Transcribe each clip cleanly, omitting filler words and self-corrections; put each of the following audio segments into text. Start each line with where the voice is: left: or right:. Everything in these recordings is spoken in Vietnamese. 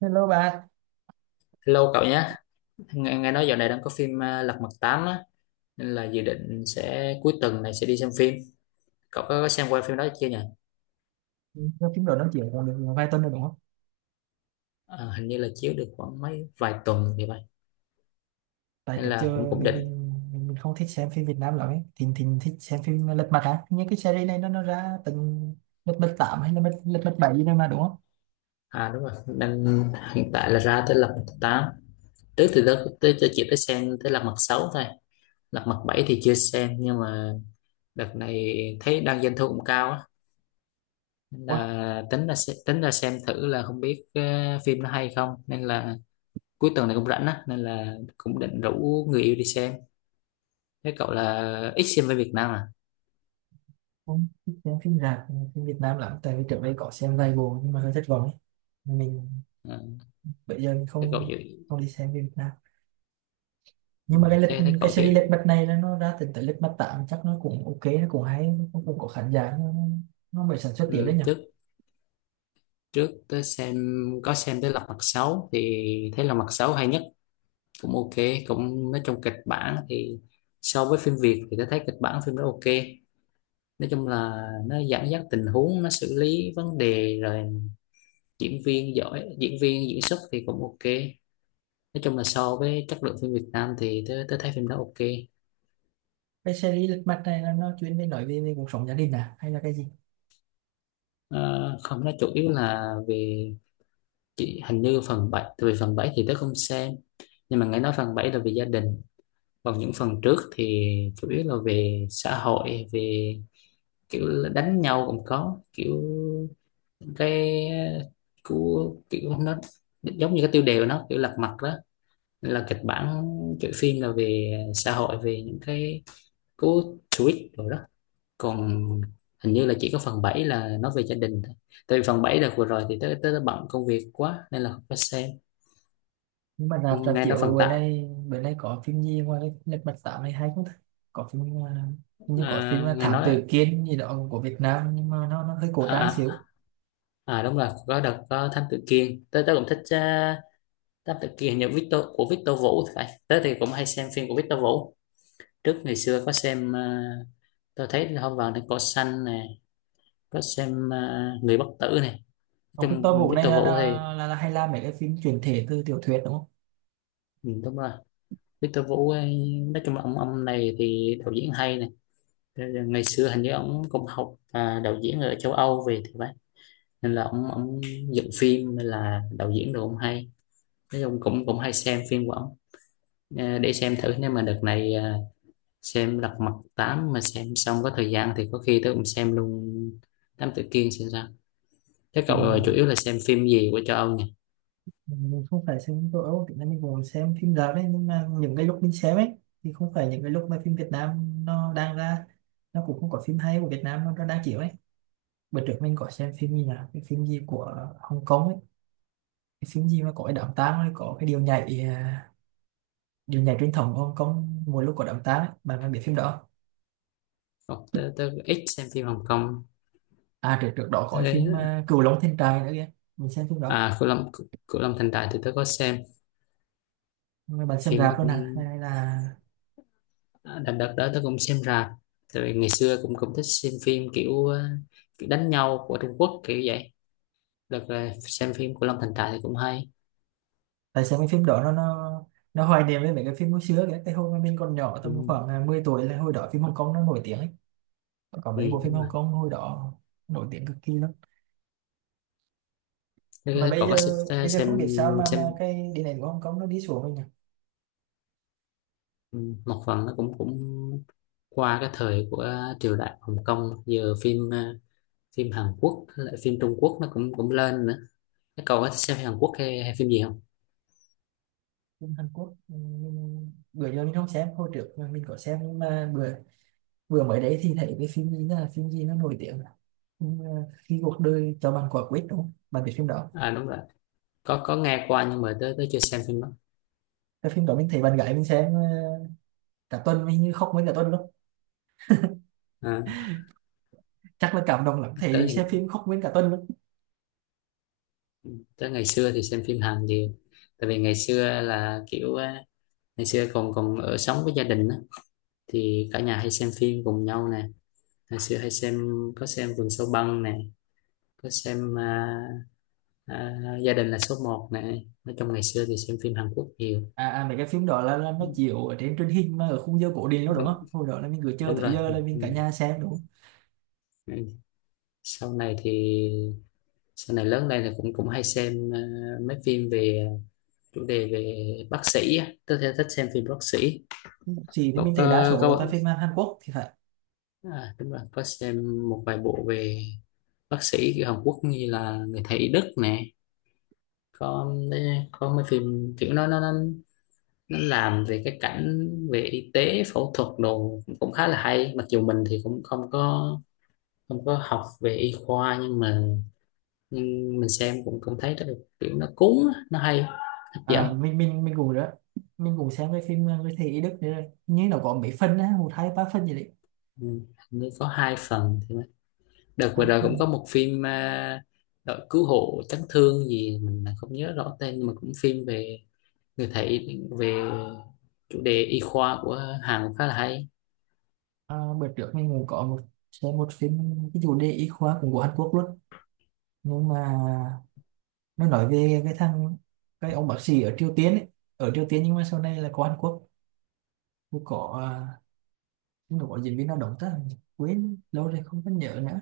right: Hello bạn.
left: Hello cậu nhé. Nghe nói dạo này đang có phim à, Lật Mặt tám á, nên là dự định sẽ cuối tuần này sẽ đi xem phim. Cậu có xem qua phim đó chưa nhỉ?
right: Lâu phim rồi nói chuyện còn được vài tuần rồi đúng không?
left: À, hình như là chiếu được khoảng mấy vài tuần thì vậy,
right: Tại
left: nên
right: trước
left: là cũng
right: giờ
left: cũng
right: mình
left: định.
right: mình mình mình không thích xem phim Việt Nam lắm ấy. Thỉnh thỉnh thích xem phim Lật Mặt à? Những cái series này nó ra từng Lật Mặt 8 hay là Lật Lật Mặt 7 gì đâu mà đúng không?
left: À đúng rồi, nên hiện tại là ra tới Lật Mặt tám. Trước thì đó tới cho chị tới xem tới Lật Mặt sáu thôi. Lật Mặt bảy thì chưa xem, nhưng mà đợt này thấy đang doanh thu cũng cao á. Nên
right: Ủa,
left: là tính là tính là xem thử là không biết phim nó hay không, nên là cuối tuần này cũng rảnh á, nên là cũng định rủ người yêu đi xem. Thế cậu là ít xem với Việt Nam à?
right: không thích xem phim rạp, phim Việt Nam lắm. Tại vì trước đây có xem vài bộ nhưng mà hơi thất vọng ấy. Mình
left: Ờ,
right: bây giờ mình
left: thế cậu
right: không
left: chịu.
right: không đi xem phim Việt Nam.
left: Ừ,
right: Nhưng mà cái lịch
left: thế thế
right: cái
left: cậu chịu.
right: series Lật Mặt này nó ra từng tới Lật Mặt 8 chắc nó cũng ok, nó cũng hay, nó cũng có khán giả, nó mới sản xuất tiếp đấy
left: Ừ,
right: nhỉ?
left: trước trước tới xem, có xem tới Lật Mặt Sáu thì thấy Lật Mặt Sáu hay nhất, cũng ok. Cũng nói chung kịch bản thì so với phim Việt thì tôi thấy kịch bản phim đó ok. Nói chung là nó dẫn dắt tình huống, nó xử lý vấn đề rồi diễn viên giỏi, diễn viên diễn xuất thì cũng ok. Nói chung là so với chất lượng phim Việt Nam thì tôi thấy phim đó ok.
right: Cái series lật mặt này là nó chuyên về nói về, về cuộc sống gia đình à hay là cái gì?
left: Ờ, không, nó chủ yếu là về, chị hình như phần bảy, tại vì phần 7 thì tớ không xem, nhưng mà nghe nói phần 7 là về gia đình. Còn những phần trước thì chủ yếu là về xã hội, về kiểu là đánh nhau cũng có, kiểu cái của kiểu nó giống như cái tiêu đề của nó kiểu lật mặt đó. Nên là kịch bản kiểu phim là về xã hội, về những cái cú tweet rồi đó. Còn hình như là chỉ có phần 7 là nói về gia đình thôi, tại vì phần 7 đợt vừa rồi thì tới tới bận công việc quá nên là không có xem.
right: Nhưng mà rạp rạp
left: Nghe nói
right: chiếu
left: phần
right: bữa
left: tặng,
right: nay bữa nay có phim gì ngoài cái lật mặt tám này hay không ta? Có phim à, hình như có phim là
left: nghe
right: Thám Tử
left: nói,
right: Kiên gì đó của Việt Nam nhưng mà nó hơi cổ
left: à,
right: trang
left: à,
right: xíu.
left: à đúng rồi, có đợt có Thám Tử Kiên, tới tới cũng thích. Thám Tử Kiên hình như Victor của Victor Vũ thì phải, tới thì cũng hay xem phim của Victor Vũ. Trước ngày xưa có xem, à, tôi thấy là hôm vào đến cỏ xanh nè, có xem à, người bất tử này.
right: Ông
left: Trong
right: Victor Vũ này
left: Victor
right: là là,
left: Vũ thì,
right: là, là hay làm mấy cái phim chuyển thể từ tiểu thuyết đúng không?
left: ừ, đúng rồi. Victor Vũ ấy, nói chung là ông này thì đạo diễn hay nè. Thế là ngày xưa hình như ông cũng học à, đạo diễn ở châu Âu về thì phải, nên là ông dựng phim, nên là đạo diễn đồ ông hay. Nói chung cũng cũng hay xem phim của ông. Ờ, để xem thử, nếu mà đợt này à, xem Lật Mặt tám mà xem xong có thời gian thì có khi tôi cũng xem luôn Thám Tử Kiên xem sao. Thế
right: Thì
left: cậu chủ yếu là xem phim gì của châu Âu nhỉ?
right: mình không phải xem phim châu Âu thì mình cũng xem phim rạp đấy nhưng mà những cái lúc mình xem ấy thì không phải những cái lúc mà phim Việt Nam nó đang ra, nó cũng không có phim hay của Việt Nam nó đang chiếu ấy. Bữa trước mình có xem phim gì nhỉ, cái phim gì của Hồng Kông ấy, cái phim gì mà có cái đám tang ấy, có cái điều nhảy điều nhảy truyền thống của Hồng Kông mỗi lúc có đám tang ấy, bạn bạn biết phim đó không?
left: Ồ, tớ ít xem phim Hồng Kông.
right: À trước trước đó có cái phim
left: Thế
right: Cửu Long Thiên Trại nữa kìa. Mình xem phim đó
left: à, Cửu Long, Cửu Long Thành Đại thì tớ có xem,
right: mà bạn xem
left: phim nó
right: rạp luôn
left: cũng,
right: hả hay là
left: đó, đợt đợt đó tôi cũng xem rạp. Tại vì ngày xưa cũng cũng thích xem phim kiểu, kiểu đánh nhau của Trung Quốc kiểu vậy. Đợt là xem phim của Long Thành Trại thì cũng hay.
right: tại sao cái phim đó nó hoài niệm với mấy cái phim hồi xưa kìa, cái hồi mà mình còn nhỏ
left: Ừ,
right: tầm khoảng 10 tuổi, là hồi đó phim Hồng Kông nó nổi tiếng ấy, có
left: ừ,
right: mấy bộ phim
left: đúng rồi.
right: Hồng Kông hồi đó nổi tiếng cực kỳ lắm. Mà
left: Thế
right: bây
left: cậu có
right: giờ
left: xem,
right: bây giờ không biết sao
left: xem,
right: mà cái điện ảnh của Hồng Kông nó đi xuống rồi nhỉ?
left: ừ, một phần nó cũng cũng qua cái thời của triều đại Hồng Kông. Giờ phim phim Hàn Quốc với lại phim Trung Quốc nó cũng cũng lên nữa. Thế cậu có xem Hàn Quốc hay, hay phim gì không?
right: Phim Hàn Quốc bữa giờ mình không xem, hồi trước mà mình có xem nhưng mà bữa bữa mới đấy thì thấy cái phim gì, là phim gì nó nổi tiếng là phim, khi cuộc đời cho bạn quả quýt đúng không, bạn biết phim đó?
left: À đúng rồi, có nghe qua, nhưng mà tới tới chưa xem phim đó.
right: Cái phim đó mình thấy bạn gái mình xem cả tuần mình như khóc nguyên cả tuần luôn,
left: À,
right: chắc là cảm động lắm
left: tới
right: thấy xem
left: thì,
right: phim khóc nguyên cả tuần luôn.
left: tới ngày xưa thì xem phim Hàn nhiều. Tại vì ngày xưa là kiểu á, ngày xưa còn còn ở sống với gia đình á, thì cả nhà hay xem phim cùng nhau nè. Ngày xưa hay xem, có xem Vườn Sâu Băng nè, có xem à, à, Gia đình là số một nè. Nói chung ngày xưa thì xem phim Hàn Quốc nhiều.
right: À, à mấy cái phim đó là nó chiếu ở trên truyền hình mà ở khung giờ cổ điển luôn đúng
left: Đúng,
right: không, hồi đó là mình cứ chờ
left: đúng
right: tới
left: rồi.
right: giờ là mình
left: Ừ.
right: cả nhà xem đúng không?
left: Ừ. Sau này thì sau này lớn lên thì cũng cũng hay xem à, mấy phim về à, chủ đề về bác sĩ á. Tôi theo thích xem phim bác sĩ.
right: Gì thì
left: Cậu
right: mình thấy đa
left: có,
right: số là toàn
left: có
right: phim Hàn Quốc thì phải.
left: à, đúng rồi, có xem một vài bộ về bác sĩ kiểu Hàn Quốc như là người thầy Đức nè. có có mấy phim kiểu nó nó làm về cái cảnh về y tế phẫu thuật đồ cũng khá là hay, mặc dù mình thì cũng không có, không có học về y khoa, nhưng mà, nhưng mình xem cũng cũng thấy rất là kiểu nó cuốn á, nó hay, hấp dẫn.
right: À, mình cũng đó, mình cũng xem cái phim người thầy y Đức nữa, như nó có mấy phần á, một hai ba phần gì đấy.
left: Ừ, hình như có hai phần thì phải. Đợt vừa
right: Hai
left: rồi cũng có
right: phần
left: một phim à, đội cứu hộ chấn thương gì mình không nhớ rõ tên, nhưng mà cũng phim về người thấy, về chủ đề y khoa của Hàn khá là hay.
right: à, bữa trước mình cũng có một xem một phim, cái chủ đề y khoa cũng của Hàn Quốc luôn. Nhưng mà nó nói về cái thằng, cái ông bác sĩ ở Triều Tiên ấy, ở Triều Tiên nhưng mà sau này là có Hàn Quốc, cũng có à, nó có diễn viên nào đóng ta, quên lâu rồi không có nhớ nữa.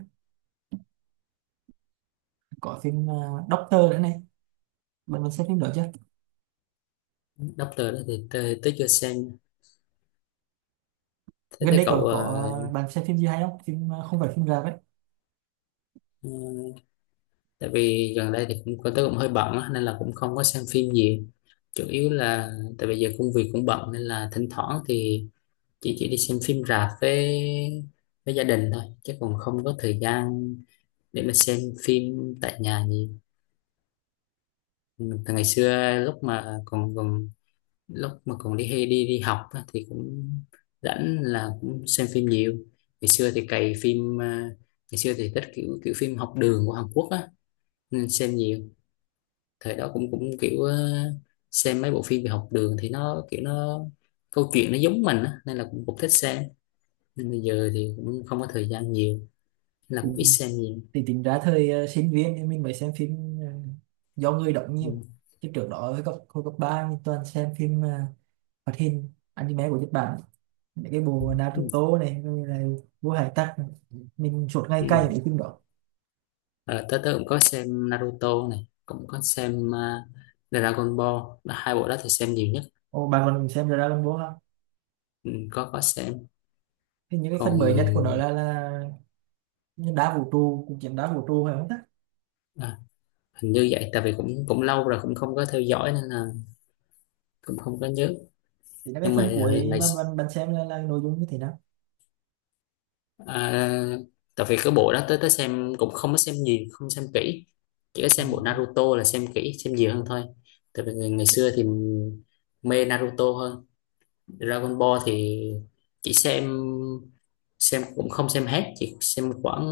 right: Có phim Doctor nữa này, bạn mình xem phim đó chưa?
left: Doctor đó thì tôi chưa xem. Thế
right: Gần
left: thấy
right: đây
left: cậu
right: có à, bạn xem phim gì hay không, phim à, không phải phim rạp
left: ừ, tại vì gần đây thì cũng tôi cũng hơi bận á, nên là cũng không có xem phim gì. Chủ yếu là, tại bây giờ công việc cũng bận nên là thỉnh thoảng thì chỉ đi xem phim rạp với gia đình thôi, chứ còn không có thời gian để mà xem phim tại nhà gì. Từ ngày xưa lúc mà còn còn lúc mà còn đi hay đi đi học á, thì cũng rảnh là cũng xem phim nhiều. Ngày xưa thì cày phim à, ngày xưa thì thích kiểu kiểu phim học đường của Hàn Quốc á nên xem nhiều. Thời đó cũng cũng kiểu xem mấy bộ phim về học đường thì nó kiểu nó câu chuyện nó giống mình á nên là cũng cũng thích xem. Nên bây giờ thì cũng không có thời gian nhiều, nên là
right: ấy.
left: cũng ít xem nhiều.
right: Thì tính ra thời sinh viên thì mình mới xem phim do người đóng
left: Ừ.
right: nhiều. Chứ trước đó hồi cấp ba mình toàn xem phim hoạt hình anime của Nhật Bản, mấy cái bộ
left: Ừ.
right: Naruto này rồi là Vua Hải Tặc này. Mình suốt ngày
left: Ừ.
right: cày những phim đó.
left: Ờ, tớ tớ cũng có xem Naruto này, cũng có xem à, Dragon Ball, là hai bộ đó thì xem nhiều nhất.
right: Ồ, bạn còn xem Dragon Ball không?
left: Ừ, có xem.
right: Thì những cái phần
left: Còn
right: mới nhất của nó là đá vũ trụ, cuộc chiến đá vũ trụ phải không ta?
left: à, hình như vậy, tại vì cũng cũng lâu rồi cũng không có theo dõi nên là cũng không có nhớ.
right: Thì là cái
left: Nhưng mà
right: phần cuối
left: ngày,
right: mà bạn bạn xem là nội dung như thế nào?
left: à, tại vì cái bộ đó tới tới xem cũng không có xem nhiều, không xem kỹ. Chỉ có
right: Ờ,
left: xem bộ Naruto là xem kỹ, xem nhiều hơn thôi. Tại vì ngày xưa thì mê Naruto hơn. Dragon Ball thì chỉ xem cũng không xem hết, chỉ xem khoảng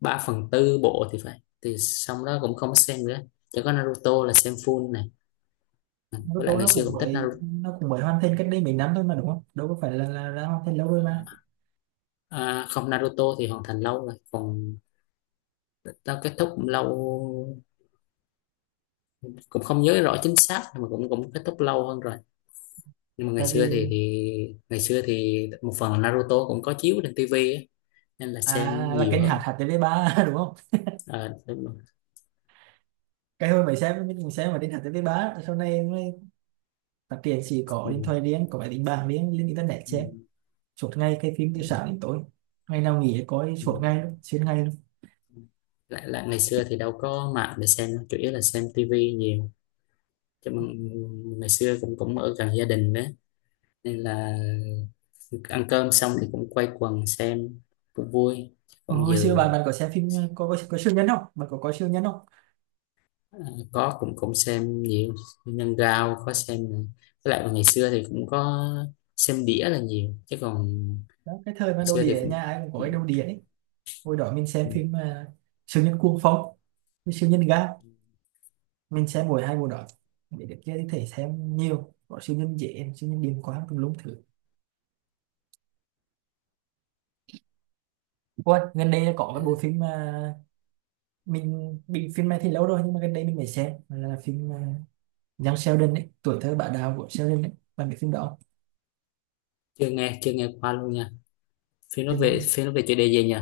left: 3 phần tư bộ thì phải, thì xong đó cũng không xem nữa. Chỉ có Naruto là xem full nè. Với lại
right: Naruto
left: ngày
right: nó
left: xưa
right: cũng
left: cũng thích
right: mới,
left: Naruto.
right: nó cũng mới hoàn thành cách đây mấy năm thôi mà đúng không, đâu có phải là hoàn thành lâu rồi mà.
left: À, không, Naruto thì hoàn thành lâu rồi, còn tao kết thúc cũng lâu, cũng không nhớ rõ chính xác, nhưng mà cũng cũng kết thúc lâu hơn rồi. Nhưng mà ngày
right: Tại
left: xưa thì
right: vì
left: thì ngày xưa thì một phần là Naruto cũng có chiếu trên tivi á, nên là xem
right: à là
left: nhiều
right: kênh hạt
left: hơn.
right: hạt TV3 đúng không?
left: À, đúng rồi.
right: Cái hồi mấy xem mình xem mà kênh hạt TV3 sau này mới phát triển, chỉ có
left: Ừ,
right: điện thoại riêng có máy tính bảng riêng lên internet
left: ừ,
right: xem suốt ngày cái phim
left: ừ.
right: từ sáng đến tối, ngày nào nghỉ coi
left: Ừ.
right: suốt ngày luôn, xuyên ngày luôn.
left: Ừ. lại lại ngày xưa thì đâu có mạng để xem đâu, chủ yếu là xem tivi nhiều. Chứ mà ngày xưa cũng cũng ở gần gia đình đó nên là ăn cơm xong thì cũng quay quần xem, cũng vui. Còn
right: Hồi xưa
left: giờ,
right: bạn bạn có xem phim có có siêu nhân không, bạn có coi siêu nhân không?
left: à, có cũng cũng xem nhiều. Nhân Gao có xem nè. Với lại ngày xưa thì cũng có xem đĩa là nhiều chứ còn
right: Đó cái thời mà
left: ngày
right: đầu
left: xưa thì
right: đĩa
left: cũng,
right: nhà ai cũng có cái đầu đĩa ấy. Hồi đó mình xem
left: ừ,
right: phim siêu nhân cuồng phong với siêu nhân ga, mình xem mỗi hai bộ đó. Để được kia thì thể xem nhiều có siêu nhân dễ siêu nhân điềm quá tùm lum thứ. Ôi, gần đây có cái bộ phim mà mình bị phim này thì lâu rồi nhưng mà gần đây mình mới xem là phim Young Sheldon ấy, tuổi thơ bạn đạo của Sheldon ấy, bạn biết phim đó không?
left: chưa nghe, chưa nghe qua luôn nha. Phim nó về,
right: Chừng-
left: phim nó về chủ đề gì nhỉ?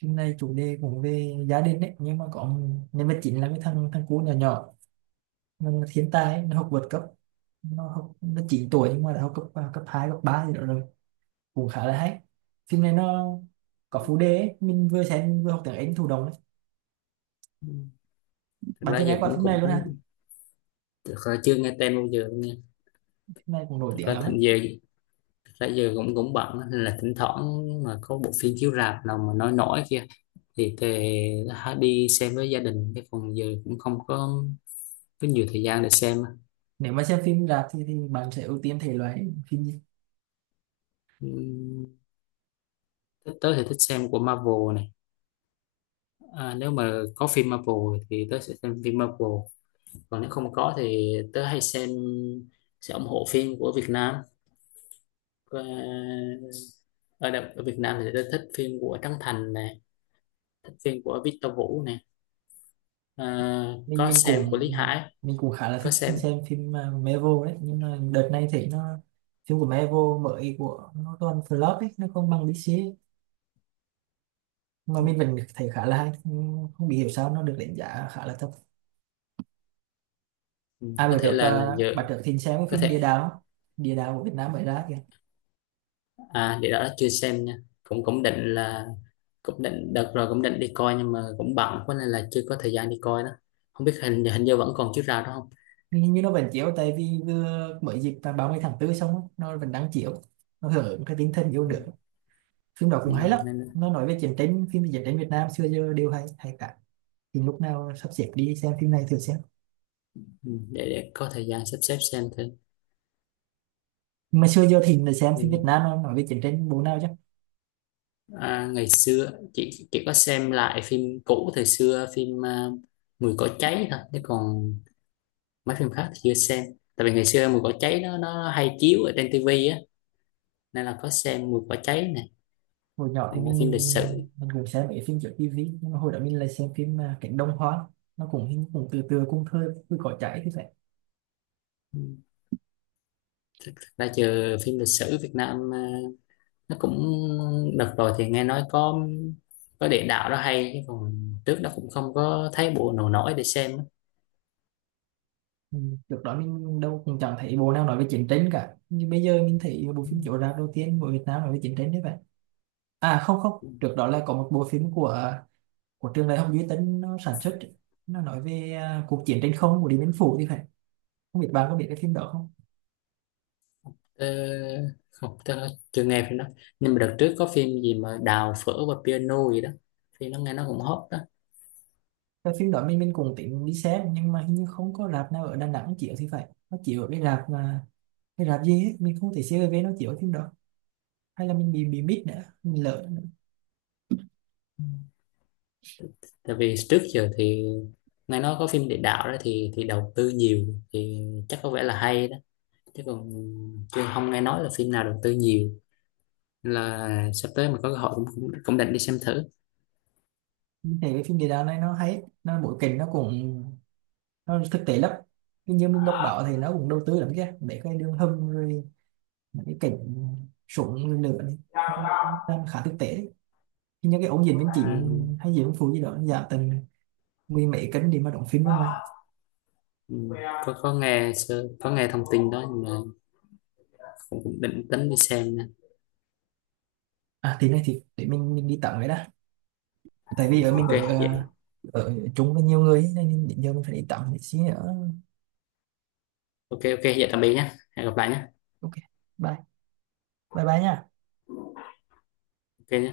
right: phim này chủ đề cũng về gia đình ấy, nhưng mà có nhân vật chính là cái thằng, thằng cu nhỏ nhỏ, nó là thiên tài ấy, nó học vượt cấp, nó học nó 9 tuổi nhưng mà đã học cấp à, cấp 2 cấp 3 gì đó rồi, cũng khá là hay. Phim này nó có phụ đề ấy, mình vừa xem mình vừa học tiếng Anh thụ động ấy.
left: Thật
right: Bạn
left: ra
right: chưa nghe
left: giờ
right: qua
left: cũng
right: phim này
left: cũng
right: luôn ha?
left: cũng thực ra chưa nghe tên bao giờ luôn nha.
right: Phim này cũng nổi
left: Thực
right: tiếng
left: ra
right: lắm ấy.
left: thành giờ, thực ra giờ cũng cũng bận á, nên là thỉnh thoảng mà có bộ phim chiếu rạp nào mà nói nổi kia thì tề, đã đi xem với gia đình, cái phần giờ cũng không có, có nhiều thời gian để xem.
right: Nếu mà xem phim rạp thì bạn sẽ ưu tiên thể loại phim gì?
left: Ừm, thích, tớ thì thích xem của Marvel này, à, nếu mà có phim Marvel thì tớ sẽ xem phim Marvel. Còn nếu không có thì tớ hay xem, sẽ ủng hộ phim của Việt Nam. Ờ, ở, ở Việt Nam thì tớ thích phim của Trấn Thành này, thích phim của Victor Vũ này. Ờ,
right: mình
left: có
right: mình
left: xem
right: cũng,
left: của Lý Hải,
right: mình cũng khá là
left: có
right: thích
left: xem.
right: xem phim mà Marvel đấy, nhưng mà đợt này thấy nó phim của Marvel mới của nó toàn flop ấy, nó không bằng DC ấy. Mà mình vẫn thấy khá là hay, không không bị hiểu sao nó được đánh giá khá là thấp.
left: Ừm,
right: À
left: có
right: bữa
left: thể
right: được
left: là
right: à,
left: giờ
right: bạn trước thính xem cái
left: có
right: phim Địa
left: thể,
right: Đạo, Địa Đạo của Việt Nam mới ra kìa.
left: à, để đó chưa xem nha. Cũng cũng định là, cũng định đợt rồi cũng định đi coi, nhưng mà cũng bận quá nên là chưa có thời gian đi coi đó. Không biết hình hình như vẫn còn chiếu rạp đó không.
right: Nhưng hình như nó vẫn chiếu tại vì vừa mới dịp vào 30 tháng 4 xong á, nó vẫn đang chiếu, nó hưởng ứng cái tinh thần yêu
left: Ừ.
right: nước. Phim đó
left: Ừ,
right: cũng hay lắm,
left: nên
right: nó nói về chiến tranh, phim về chiến tranh Việt Nam xưa giờ đều hay hay cả, thì lúc nào sắp xếp đi xem phim này thử xem.
left: ừ, để có thời gian sắp xếp xem thử.
right: Mà xưa giờ thì mình xem phim Việt
left: Ừ.
right: Nam nó nói về chiến tranh bộ nào chứ.
left: À, ngày xưa chị có xem lại phim cũ thời xưa, phim à, Mùi cỏ cháy thôi, chứ còn mấy phim khác thì chưa xem. Tại vì ngày xưa Mùi cỏ cháy nó hay chiếu ở trên tivi á, nên là có xem Mùi cỏ cháy này.
right: Hồi nhỏ thì
left: Còn là
right: mình
left: phim lịch
right: mình
left: sử,
right: mình cũng xem mấy phim trên tivi, nhưng mà hồi đó mình lại xem phim Cánh Đồng Hoang, nó cũng hình cũng từ từ cũng thơ cứ có chảy thì phải.
left: thực ra giờ phim lịch sử Việt Nam nó cũng, đợt rồi thì nghe nói có địa đạo đó hay, chứ còn trước đó cũng không có thấy bộ nào nổi để xem á.
right: Ừ. Trước đó mình đâu cũng chẳng thấy bộ nào nói về chiến tranh cả, nhưng bây giờ mình thấy bộ phim chiếu rạp đầu tiên của Việt Nam nói về chiến tranh đấy vậy. À không không, trước đó là có một bộ phim của trường đại học duy tân nó sản xuất, nó nói về à, cuộc chiến trên không của Điện Biên Phủ thì phải, không biết bạn có biết cái phim đó không?
left: Tớ, không, tớ chưa nghe phim đó, nhưng mà đợt trước có phim gì mà Đào phở và piano gì đó, thì nó nghe nó cũng hot đó.
right: Cái phim đó mình cũng tính đi xem nhưng mà hình như không có rạp nào ở Đà Nẵng chiếu thì phải, nó chiếu ở cái rạp mà cái rạp gì ấy. Mình không thể CRV nó chiếu cái phim đó, hay là mình bị mít nữa, mình lỡ nữa.
left: Tại vì trước giờ thì nghe nói có phim địa đạo đó thì đầu tư nhiều, thì chắc có vẻ là hay đó. Chứ còn chưa, không nghe nói là phim nào đầu tư nhiều. Là sắp tới mà có cơ hội cũng cũng, cũng định đi xem thử.
right: Mình thấy cái phim địa đạo này nó hay ấy, nó bối cảnh nó cũng nó thực tế lắm, nhưng như mình đọc báo thì nó cũng đầu tư lắm kia, để cái đường hầm rồi mấy cái cảnh súng lửa này nó cũng đang khá thực tế. Thì những cái ổn định bên chị
left: Ừ,
right: hay gì cũng phụ gì đó dạ tầm mười mấy cân đi mà đóng phim luôn mà.
left: ừ, có nghe có nghe thông tin đó, nhưng mà cũng định tính đi xem nè.
right: À thì này thì để mình đi tắm vậy đó, tại vì ở mình
left: Ok
right: ở
left: vậy.
right: ở chung với nhiều người ấy, nên đến giờ mình phải đi tắm một xí nữa.
left: Ok, ok, vậy tạm biệt nhé, hẹn gặp lại nhé.
right: Ok. Bye. Bye bye nha.
left: Ok nhé.